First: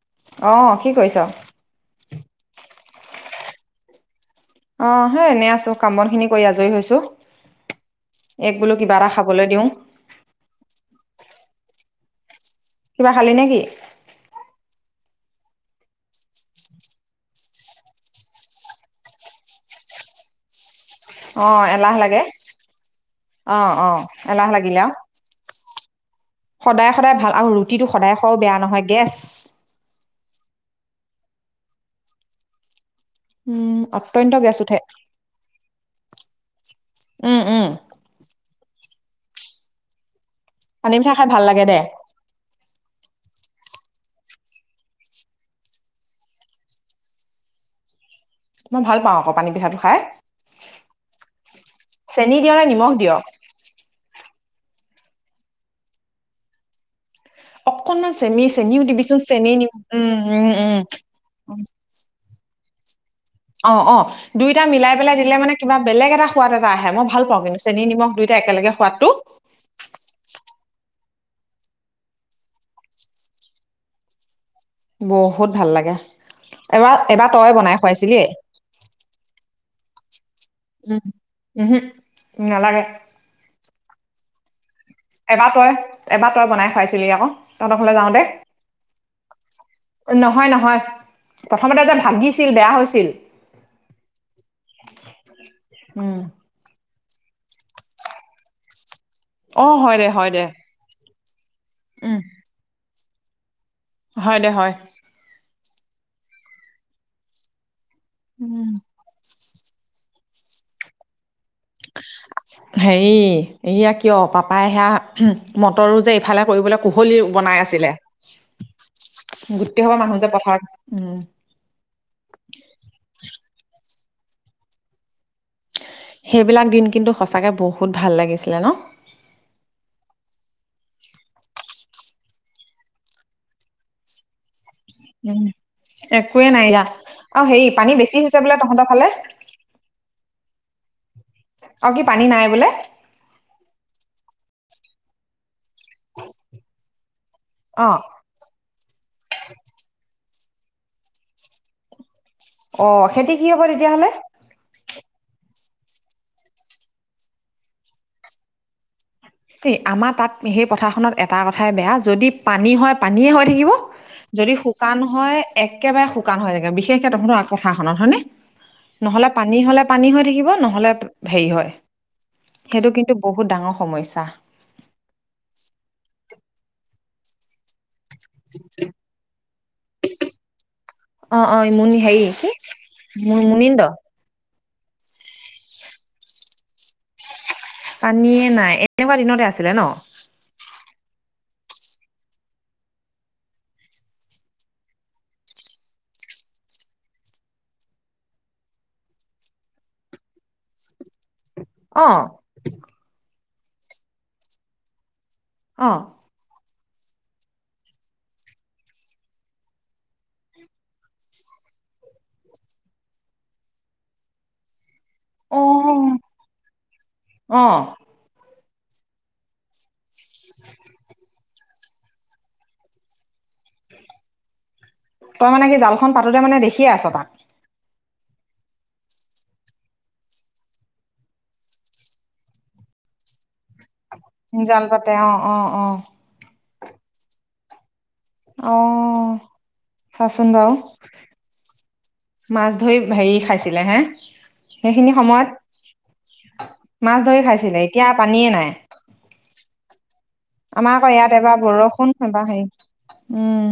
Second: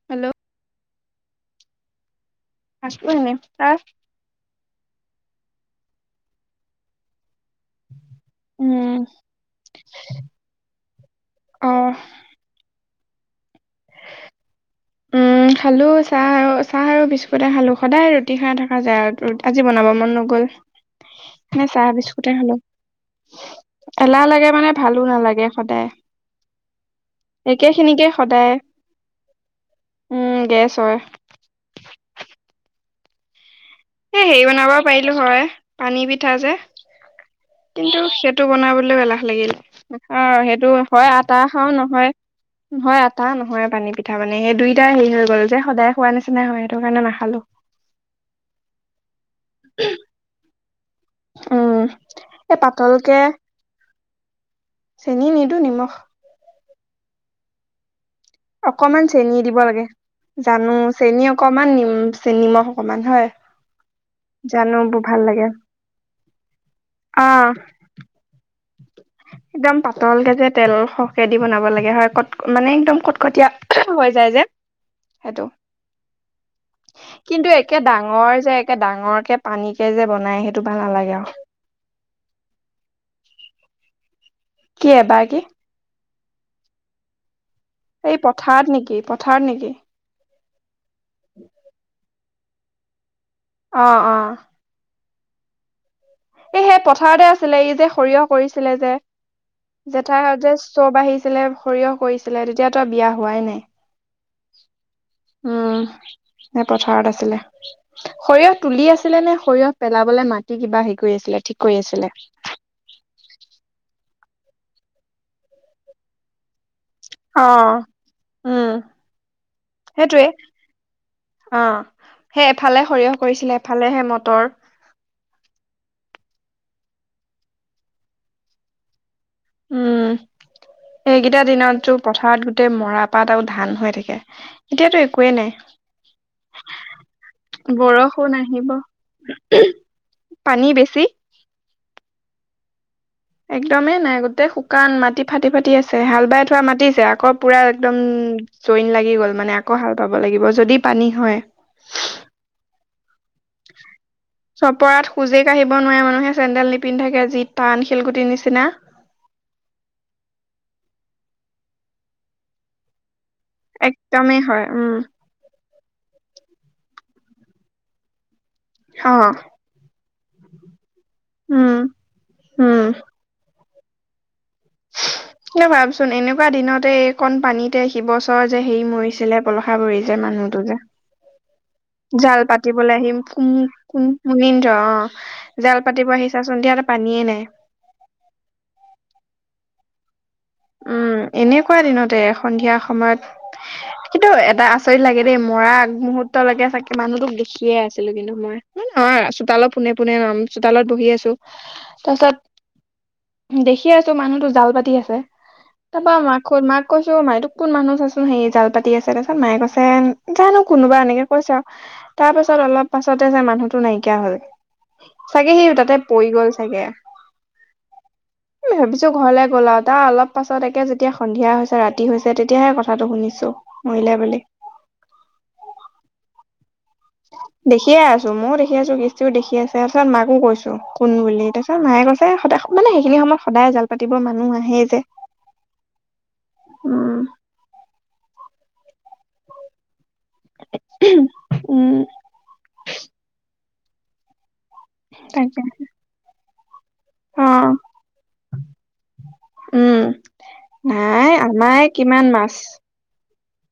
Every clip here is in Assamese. হেল্ল অ কি কৰিছ? আছো এনেই তাৰ- অ সেই এনেই আছো কাম বন খিনি কৰি আজৰি হৈছো। এইক বোলো কিবা উম এটা খাবলৈ দিও। অ কিবা খালি নে কি উম খালো চাহ আৰু চাহ আৰু বিস্কুটে খালো সদায় ৰুটি খাই থকা যায় আৰু আজি বনাব মন নগ'ল অ নে চাহ এলাহ লাগে বিস্কুটে খালো অহ অ লাগে এলাহ মানে লাগিলে আও- ভালো নালাগে সদায় সদায় সদায় ভাল আৰু একে ৰুটিতো খিনিকে সদায় খোৱাও বেয়া নহয় গেছ- উম গেছ হয়। উম এ অত্যন্ত হেৰি গেছ বনাব উঠে পাৰিলো হয় পানী পিঠা যে- উম, উম- কিন্তু সেইটো বনাবলৈও এলাহ লাগিল অ সেইটো পানী হয় পিঠা খাই আটা ভাল লাগে খাও দে নহয় নহয় আটা নহয় পানী পিঠা মানে সেই দুইটা হেৰি হৈ গ'ল যে সদায় খোৱা নিচিনা হয় সেইটো কাৰণে নাখালো। মই ভাল পাও আক পানী পিঠাটো খাই উম চেনি দিয় এই নে নিমখ দিয়? পাতলকে চেনী নিদো নিমখ অকণমান চেমিছ অকমান চেনী দিব লাগে জানো চেনী অকমান নিম চে নিমখ অকমান হয় অ অ দুইটা জানো মিলাই বোৰ পেলাই ভাল দিলে লাগে। মানে কিবা বেলেগ এটা সোৱাদ এটা আহে মই ভাল অ পাও কিন্তু চেনি নিমখ দুই টা একেলগে সোৱাদটো একদম পাতলকে যে তেল সৰহকে দি বনাব লাগে হয় কট মানে একদম কটকটীয়া হৈ যায় যে সেইটো বহুত ভাল লাগে এবাৰ এবাৰ তই বনাই খোৱাইছিলি এ ডাঙৰকে পানীকে যে বনাই সেইটো ভাল নালাগে আও উহু নালাগে কি কি এবাৰ তই এবাৰ তই বনাই খুৱাইছিলি আক এই পথাৰত নেকি পথাৰত নেকি নহয় নহয় প্ৰথমতে যে ভাগিছিল বেয়া হৈছিল অ ', অ', উম, এই সেই পথাৰতে আছিলে ই যে সৰিয়হ কৰিছিলে যে অ হয় দে হয় জেঠাই দে যে চব বাঢ়িছিলে সৰিয়হ উম কৰিছিলে তেতিয়াতো বিয়া হোৱাই নাই হয় দে হয় উম এ পথাৰত আছিলে সৰিয়হ তুলি আছিল ছিলে নে সৰিয়হ পেলাবলে মাটি কিবা হেৰি কৰি আছিলে ঠিক কৰি আছিলে। [inaudible] হেৰি এইয়া কিয় পাপাই সেয়া মটৰো যে এইফালে কৰিবলে কুহলি অ বনাই আছিলে উম গোটেই হোপা মানুহ সেইটোৱে যে পথাৰত উম, অ, সেই এফালে সৰিয়হ কৰিছিলে এফালে সে মটৰ। সেইবিলাক দিন কিন্তু সঁচাকৈ বহুত ভাল লাগিছিলে ন। উম, এইকেইটা দিনততো পথাৰত গোটেই মৰাপাত আৰু ধান হৈ থাকে। এতিয়াতো একোৱেই উম একোৱে দিয়া আৰু হেৰি নাই পানী বেছি হৈছে বৰষুণ বোলে আহিব। তহঁতৰ ফালে পানী বেছি। অ, কি পানী নাই বোলে। একদমেই নাই গোটেই শুকান মাটি ফাটি - ফাটি আছে হাল বাই থোৱা মাতিছে আকৌ পুৰা অ একদম চইন লাগি গ'ল মানে আকৌ হাল পাব লাগিব যদি পানী হয়। অ, খেতি কি হব তেতিয়াহলে? চপৰাত খোজে কাঢ়িব নোৱাৰে মানুহে চেন্দেল নিপিন্ধ থাকে যি টান শিলগুটিৰ নিচিনা। দেই আমাৰ তাত সেই পথাৰখনত এটা কথাই বেয়া যদি পানী হয় - পানীয়ে হয় থাকিব একদমেই যদি হয় উম শুকান হয় একেবাৰে শুকান হৈ থাকে বিশেষকে তহঁতৰ কথাখনত হয়নে। অ নহ'লে পানী হ'লে পানী হৈ থাকিব নহ'লে হেৰি হয় উম উম সেইটো কিন্তু বহুত ডাঙৰ সমস্যা। কিয় ভাবচোন এনেকুৱা দিনতে একণ পানীত এতিয়া সি বছৰ যে হেৰি মৰিছিলে পলসা গুৰিৰ যে মানুহতো যে অ অ মুনি হেৰি জাল কি পাতিবলৈ আহিম মু কুম মুনিন্দ - কুম মনীন্দ্ৰ অ, জাল পাতিব আহিছাচোন এতিয়াটো পানীয়ে নাই। পানীয়ে নাই এনেকুৱা দিনতে আছিলে ন। উম, এনেকুৱা দিনতে সন্ধিয়া সময়ত। কিন্তু এটা আচৰিত লাগে দেই মৰা আগমুহুৰ্তলৈকে চাগে মানুহটোক দেখিয়ে আছিলো কিন্তু মই। নহয় চোতালত পোনে - পোনে লম চোতালত বহি আছো। অ তাৰপিছত দেখি আছো মানুহতো জাল পাতি আছে। অ তাপা মানু ক'ত মাক কৈছো মা এটো কোন মানুহ চাচোন হেৰি জাল পাতি আছে তাৰপিছত মায়ে কৈছে জানো কোনোবা এনেকে কৈছে আৰু। তাৰপিছত অলপ পাছতে যে মানুহটো নাইকিয়া হ'ল। চাগে সি তাতে পৰি অ গ'ল চাগে। অ ভাবিছো ঘৰলে গ'লা আৰু তাৰ অলপ পাছত একে যেতিয়া সন্ধিয়া হৈছে ৰাতি কি হৈছে তেতিয়াহে কথাটো শুনিছো মৰিলে বুলি। তই মানে কি, জালখন পাতোতে মানে দেখিয়েই আছ তাক? দেখিয়ে আছো মইও দেখি আছো গৃষ্টিও দেখি আছে তাৰপিছত মাকো কৈছো কোন বুলি এইটো। মোক মায়ে কৈছে সদায়, মানে সেইখিনি সময়ত সদায় জাল পাতিবো মানুহ আহেই জাল যে। পাতে অ অ অ উম, অ, চাচোন বাৰু। উম, মাছ ধৰি হেৰি খাইছিলে হে সেইখিনি তাকে সময়ত মাছ অ ধৰি খাইছিলে, এতিয়া পানীয়ে নাই। উম আমাৰ আকৌ নাই ইয়াত এবাৰ আমাৰ বৰষুণ কিমান এবাৰ হেৰি মাছ উম,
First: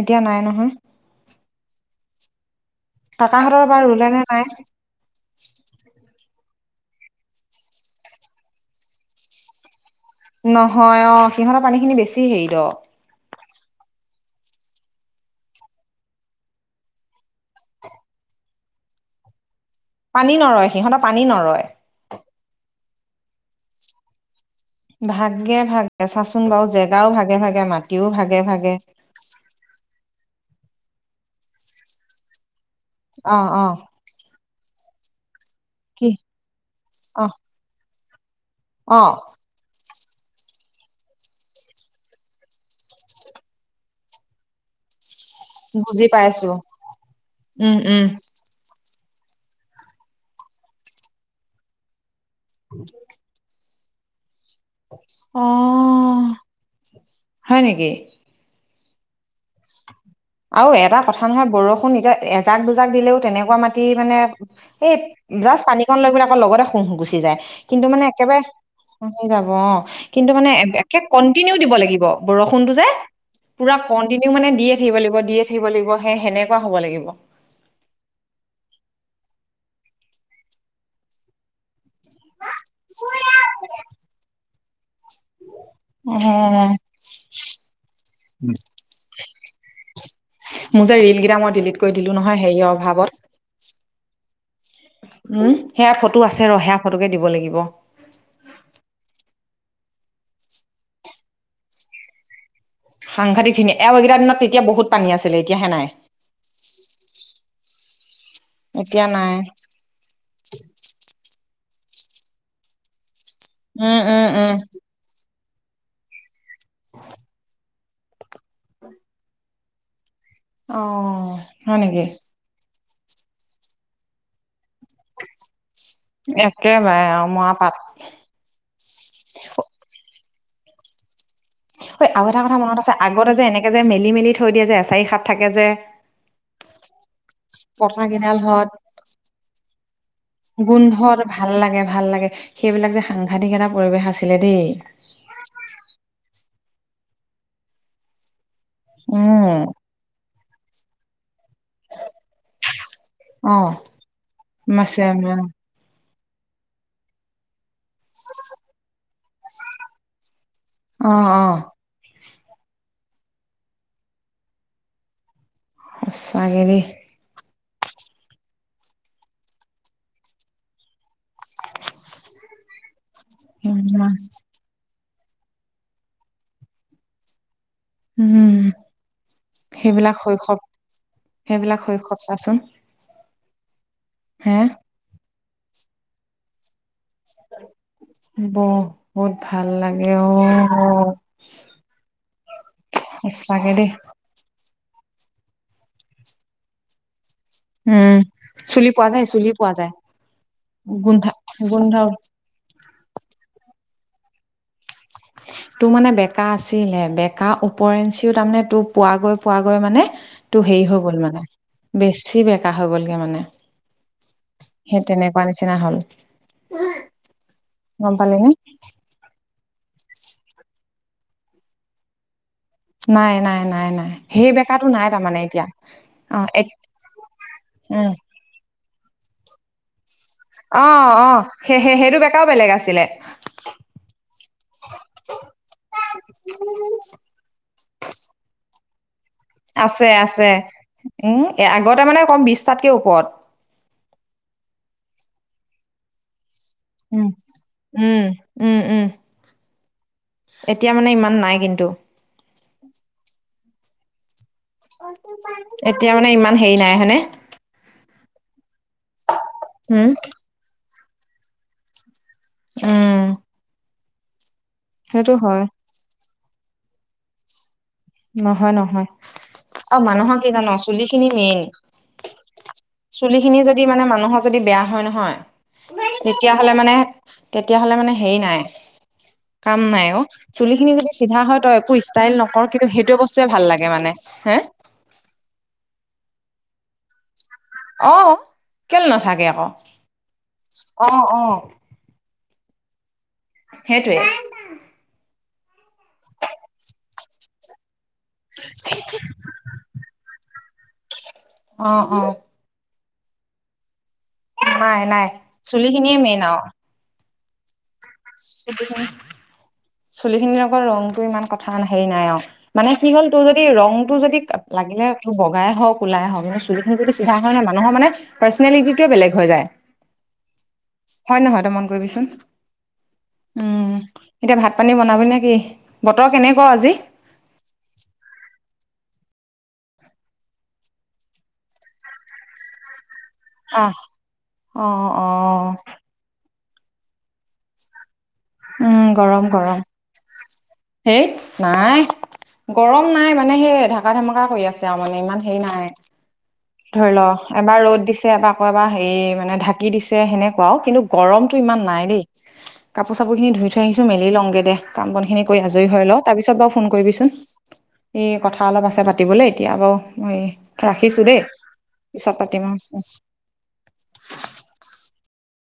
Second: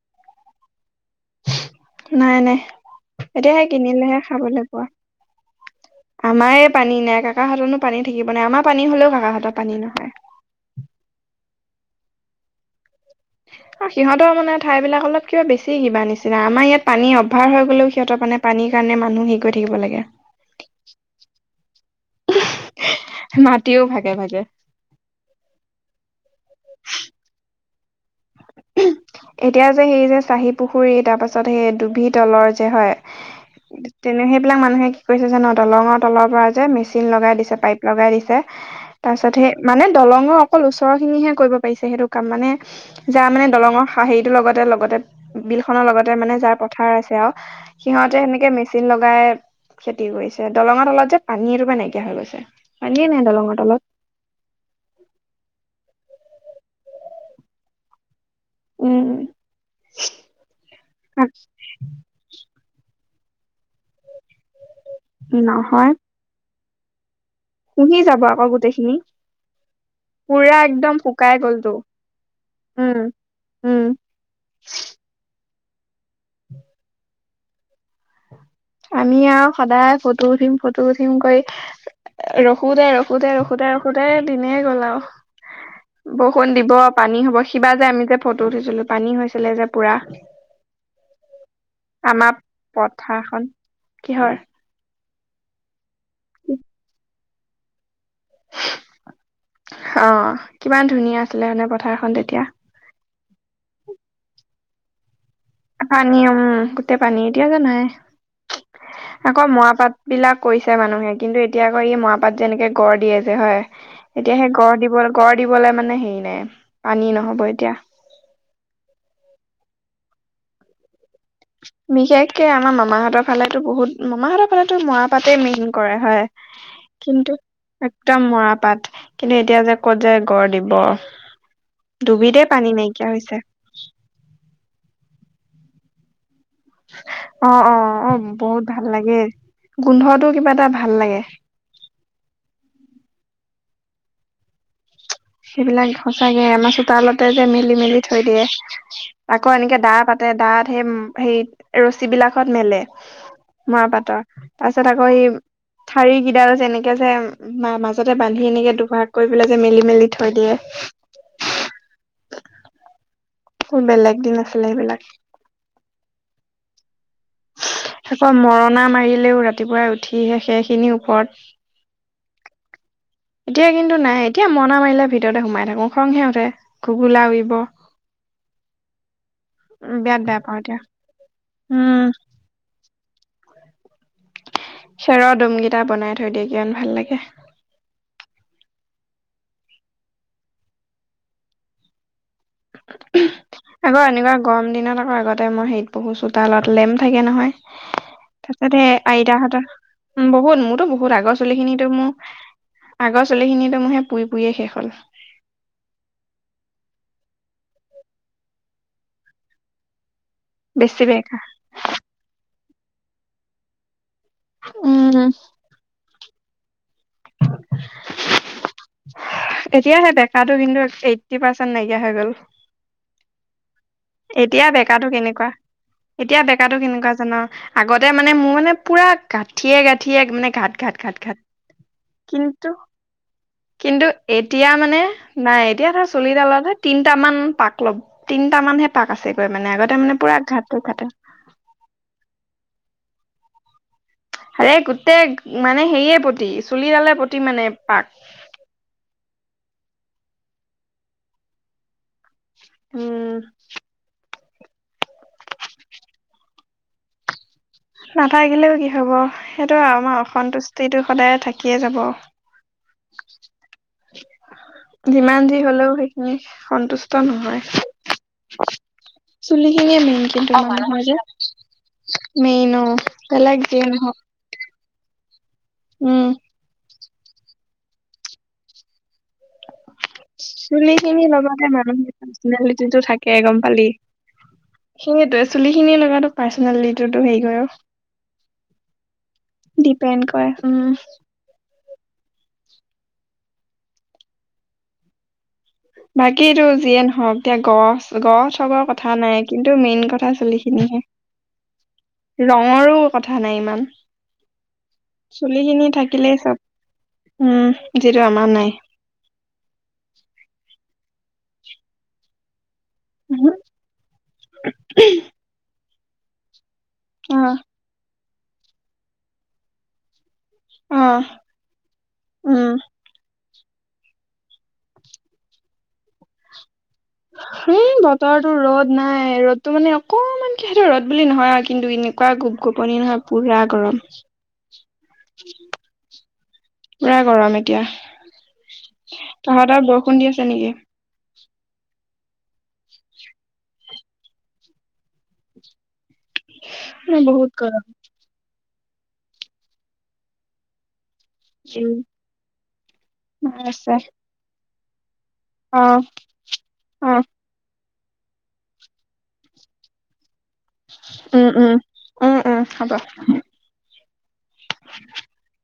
এতিয়া নাই নহয়। নাই - নাই কাকাহঁতৰ এতিয়াহে এবাৰ ৰুলে কিনিলেহে নে নাই খাবলৈ পোৱা। আমাৰে পানী নাই কাকাহতৰনো পানী থাকিব নাই আমাৰ পানী হ'লেও কাকাহতত পানী নহয়। নহয় অ, সিহঁতৰ পানীখিনি বেছি হেৰি দ। সিহঁতৰ মানে ঠাইবিলাক অলপ কিবা বেছি কিবা নিচিনা আমাৰ ইয়াত পানী অভাৰ হৈ গ'লেও সিহঁতৰ মানে পানীৰ কাৰণে মানুহ হেৰি কৰি থাকিব লাগে। পানী নৰয় সিহঁত পানী নৰয়। মাটিও ভাগে - ভাগে। ভাগে-ভাগে, চাচোন বাৰু জেগাও ভাগে - ভাগে মাটিও ভাগে-ভাগে। এতিয়া যে সেই যে চাহি পুখুৰী তাৰপাছত সেই ডুভি তলৰ যে হয়। অ', অ', তেনে সেইবিলাক মানুহে কি কৰিছে জানো দলঙৰ কি তলৰ পৰা যে মেচিন অ লগাই দিছে পাইপ লগাই দিছে। অ তাৰপাছতহে মানে দলঙৰ অকল ওচৰৰ খিনিহে কৰিব পাৰিছে সেইটো কাম মানে যাৰ মানে দলঙৰ হা হেৰিটোৰ লগতে- লগতে বিল খনৰ বুজি লগতে মানে যাৰ পাইছো পথাৰ আছে আৰু উম, উম, সিহঁতে সেনেকে মিস মেচিন লগাই খেতি কৰিছে দলঙৰ তলত যে পানী এটোপা নাইকিয়া হৈ গৈছে। পানীয়ে নাই দলঙৰ তলত। অ, হয় নেকি? উম, আৰু এটা কথা নহয় বৰষুণ এতিয়া এজাক দুজাক দিলেও তেনেকুৱা মাটি মানে এই জাষ্ট নহয় পানীকণ লৈ পেলাই আকৌ লগতে শোঁহ - শোঁহ গুচি যায় কিন্তু পুহি মানে যাব একেবাৰে আকৌ গোটেইখিনি লয় যাব অ, কিন্তু মানে পুৰা একদম একে শুকাই কণ্টিনিউ দিব গ'লতো লাগিব। বৰষুণটো যে, উম পুৰা উম কণ্টিনিউ মানে দিয়ে থাকিব লাগ দে থাকিব লাগিব সে সেনেকুৱা হ'ব লাগিব। আমি আৰু সদায় ফটো উঠিম - ফটো উঠিম কৰি। ৰখোতে- ৰখোতে - ৰখোতে -ৰখোতে দিনে গ'ল অ আৰু। বৰষুণ দিব পানী হ'ব সিবা যে আমি যে ফটো উঠিছিলো পানী হৈছিলে যে পুৰা। মোৰ যে ৰিল কেইটা মই ডিলিট কৰি দিলো আমাৰ নহয় সেয়ৰ পথাৰখন অভাৱত। কিহৰ উম, সেয়া ফটো আছে ৰ সেয়া ফটোকে দিব লাগিব। অ, কিমান ধুনীয়া আছিলে মানে পথাৰখন তেতিয়া সাংঘাতিখিনি এও এইকেইটা দিনত তেতিয়া বহুত পানী আছিলে এতিয়া হে নাই। উম, গোটে পানী এতিয়া যে নাই এতিয়া নাই। আকৌ মৰা পাত বিলাক কৈছে মানুহে কিন্তু এতিয়া আকৌ ই মৰাপাত যেনেকে গড় দিয়ে যে হয়। উম, উম, এতিয়া সেই উম। গড় দিব গড় দিবলে মানে হেৰি নাই পানী নহব এতিয়া। অ', হয় নেকি? বিশেষকে আমাৰ মামাহতৰ ফালেতো বহুত মামাহঁতৰ ফালেতো মৰা পাতেই মেন। কৰা হয়। একেবাৰে আৰু কিন্তু মৰাপাট। একদম মৰাপাত কিন্তু এতিয়া যে ক'ত যে গঢ় দিব। হয় আৰু এটা ডুবিতে কথা পানী মনত আছে নাইকিয়া আগতে হৈছে যে এনেকে যে মেলি মেলি থৈ দিয়ে যে এচাৰি খাত থাকে যে। অ', অ', পতা অ', বহুত কেইডালহত ভাল লাগে গোন্ধটো কিবা এটা ভাল গোন্ধত লাগে। ভাল লাগে - ভাল লাগে সেইবিলাক যে সাংঘাতিক এটা পৰিৱেশ আছিলে দেই। সেইবিলাক সঁচাকে আমাৰ চোতালতে যে মেলি - মেলি থৈ দিয়ে। আকৌ উম। এনেকে দা পাতে দাত সেই - সেই ৰছী বিলাকত মেলে। অ', মাহ পাতৰ তাৰপিছত মাছে আকৌ এই। ঠাৰি গিডাল যে এনেকে যে মাজতে বান্ধি এনেকে দুভাগ কৰি পেলাই যে মেলি- মেলি থৈ দিয়ে। অ ', অ', বেলেগ দিন আছিলে সেইবিলাক। সঁচাকে দেই। আকৌ মৰণা মাৰিলেও ৰাতিপুৱাই উঠিহে সেইখিনি ওপৰত। এতিয়া কিন্তু ইমান নাই এতিয়া মৰনা মাৰিলে ভিতৰতে সোমাই থাকো খঙহে উঠে, ঘুগোলা উৰিব। উম। উম, সেইবিলাক বিৰাট বেয়া পাওঁ এতিয়া। শৈশৱ-সেইবিলাক উম, শৈশৱ চাচোন। হে? খেৰৰ দমকেইটা বনাই থৈ দিয়ে কিমান ভাল লাগে। বহুত ভাল লাগে অ, [unintelligible] সঁচাকে দেই। আকৌ এনেকুৱা গৰম দিনত আকৌ আগতে মই হেৰিত পঢ়ো চোতালত লেম্প থাকে নহয়। উম, তাকে চুলি দেই পোৱা যায়, চুলি পোৱা যায়। আইতাহঁতৰ বহুত মোৰতো বহুত গোন্ধা আগৰ চুলিখিনিটো গোন্ধ মোৰ আগৰ চুলিখিনিটো মোৰ হেই পুৰি-পুৰিয়ে শেষ হ'ল। [inaudible] তোৰ মানে বেকা আছিলে বেকা উপৰেঞ্চিও তাৰমানে তোৰ পোৱাগৈ-পোৱাগৈ মানে টো হেৰি হৈ বেছি গ'ল বেকা মানে বেছি বেকা হৈ গ'লগে মানে। সেই উম, তেনেকুৱা নিচিনা হ'ল গম পালি নে। এতিয়া হেই বেকাটো কিন্তু এইত্তি পাৰ্চেণ্ট নাইকিয়া হৈ গ'ল। নাই-নাই-নাই-নাই। এতিয়া বেকাটো কেনেকুৱা, এতিয়া অ' এ বেকাটো কেনেকুৱা জান আগতে উম, মানে মোৰ মানে পুৰা গাঁঠিয়ে-গাঁঠিয়ে মানে অ' অ' ঘাট-ঘাট-ঘাট-ঘাট সেই সেই সেইটো বেকাও বেলেগ কিন্তু। আছিলে কিন্তু এতিয়া মানে নাই এতিয়া ধৰ চুলিডালত তিনিটা মান পাক ল'ম। তিনিটা মানহে পাক আছেগৈ মানে আগতে আছে মানে পুৰা আছে ঘাটটো খাটে। উম আগতে মানে কম বিছটাতকৈ ওপৰত। হাৰে গোটেই মানে হেৰিয়ে পতি উম-উম। উম-উম, এতিয়া মানে ইমান নাই কিন্তু। উম। উম। এতিয়া মানে ইমান হেৰি নাই হয়নে? নাথাকিলেও কি হ'ব সেইটো উম আমাৰ অসন্তুষ্টিটো সদায় থাকিয়ে যাব। উম। সেইটো যিমান যি হয় হ'লেও সেইখিনি সন্তুষ্ট নহয়। নহয় নহয় চুলিখিনিয়ে আৰু মেইন মানুহৰ কি কিন্তু জান [unintelligible] চুলি যে খিনি মেইন মেইন অ'। চুলি বেলেগ খিনি যিয়ে যদি মানে নহওক মানুহৰ যদি বেয়া হয় নহয়। উম। তেতিয়াহ'লে মানে, তেতিয়াহ'লে মানে হেৰি নাই কাম নাই অ' চুলি খিনি যদি চিধা হয় লগতে তই একো মানুহৰ ষ্টাইল নকৰ কিন্তু পাৰ্চনেলিটিটো সেইটো থাকে বস্তুৱে গম ভাল পালি লাগে মানে হে। সেইটোৱে চুলি খিনি লগাতো পাৰ্চনেলিটিটো হেৰি কৰে অ'। অ' কেলে নাথাকে আকৌ ডিপেণ্ড কৰে উম অ'-অ'। সেইটোৱে। বাকী এইটো যিয়ে নহওক এতিয়া গ [unintelligible] চবৰ কথা নাই কিন্তু মেইন কথা চুলিখিনিহে। অ অ ৰং মোৰো কথা নাই ইমান নাই নাই চুলিখিনি চুলি খিনিয়ে থাকিলেই মেইন চব। আৰু উম। যিটো আমাৰ নাই [inaudible] চুলি খিনিৰ লগত ৰংটো ইমান কথা হেৰি নাই আৰু। মানে কি হ'ল তোৰ উহু, যদি ৰঙটো যদি লাগিলে তোৰ বগাই হওক কোলাই হওক মানে চুলি যদি চিধা অ হয় ন' মানুহৰ মানে পাৰ্চনেলিটিটোৱে বেলেগ হৈ যায়। অ হয় নহয় তই মন কৰিবিচোন। উম উম এতিয়া ভাত পানী বনাবি নে কি? বতৰ কেনেকুৱা আজি। হি বতৰটো ৰ'দ নাই ৰ'দতটো মানে অকমান কি সটো ৰ'দ বুলি নহয় আৰু কিন্তু এনে। কোৱা গোপ গোপনি নহয় পুৰা আহ গৰম। অ অ পুৰা গৰম এতিয়া উম তহতৰ বৰষুণ দি আছে নেকি। সেইত নাই। গৰম নাই মানে সেই ঢাকা ধেমেকা কৰি আছে আৰু মানে ইমান হেৰি নাই। ধৰিল বহুত এবাৰ গৰম ৰ'দ দিছে এবাৰ আকৌ এবাৰ হেৰি মানে ঢাকি দিছে সেনেকুৱাও কিন্তু গৰম ৰ'দটো ইমান নাই দেই কাপোৰ চাপোৰ খিনি উম ধুই থৈ আছে আহিছোঁ মেলি লওঁগে দে কাম বন খিনি কৰি অ আজৰি হয় লও তাৰপিছত বাৰু ফোন অ কৰিবিচোন। এ কথা অলপ আছে পাতিবলে এতিয়া বাৰু এই ৰাখিছো উম দেই। উম উম পিছত পাতিম উম আৰু হ'ব।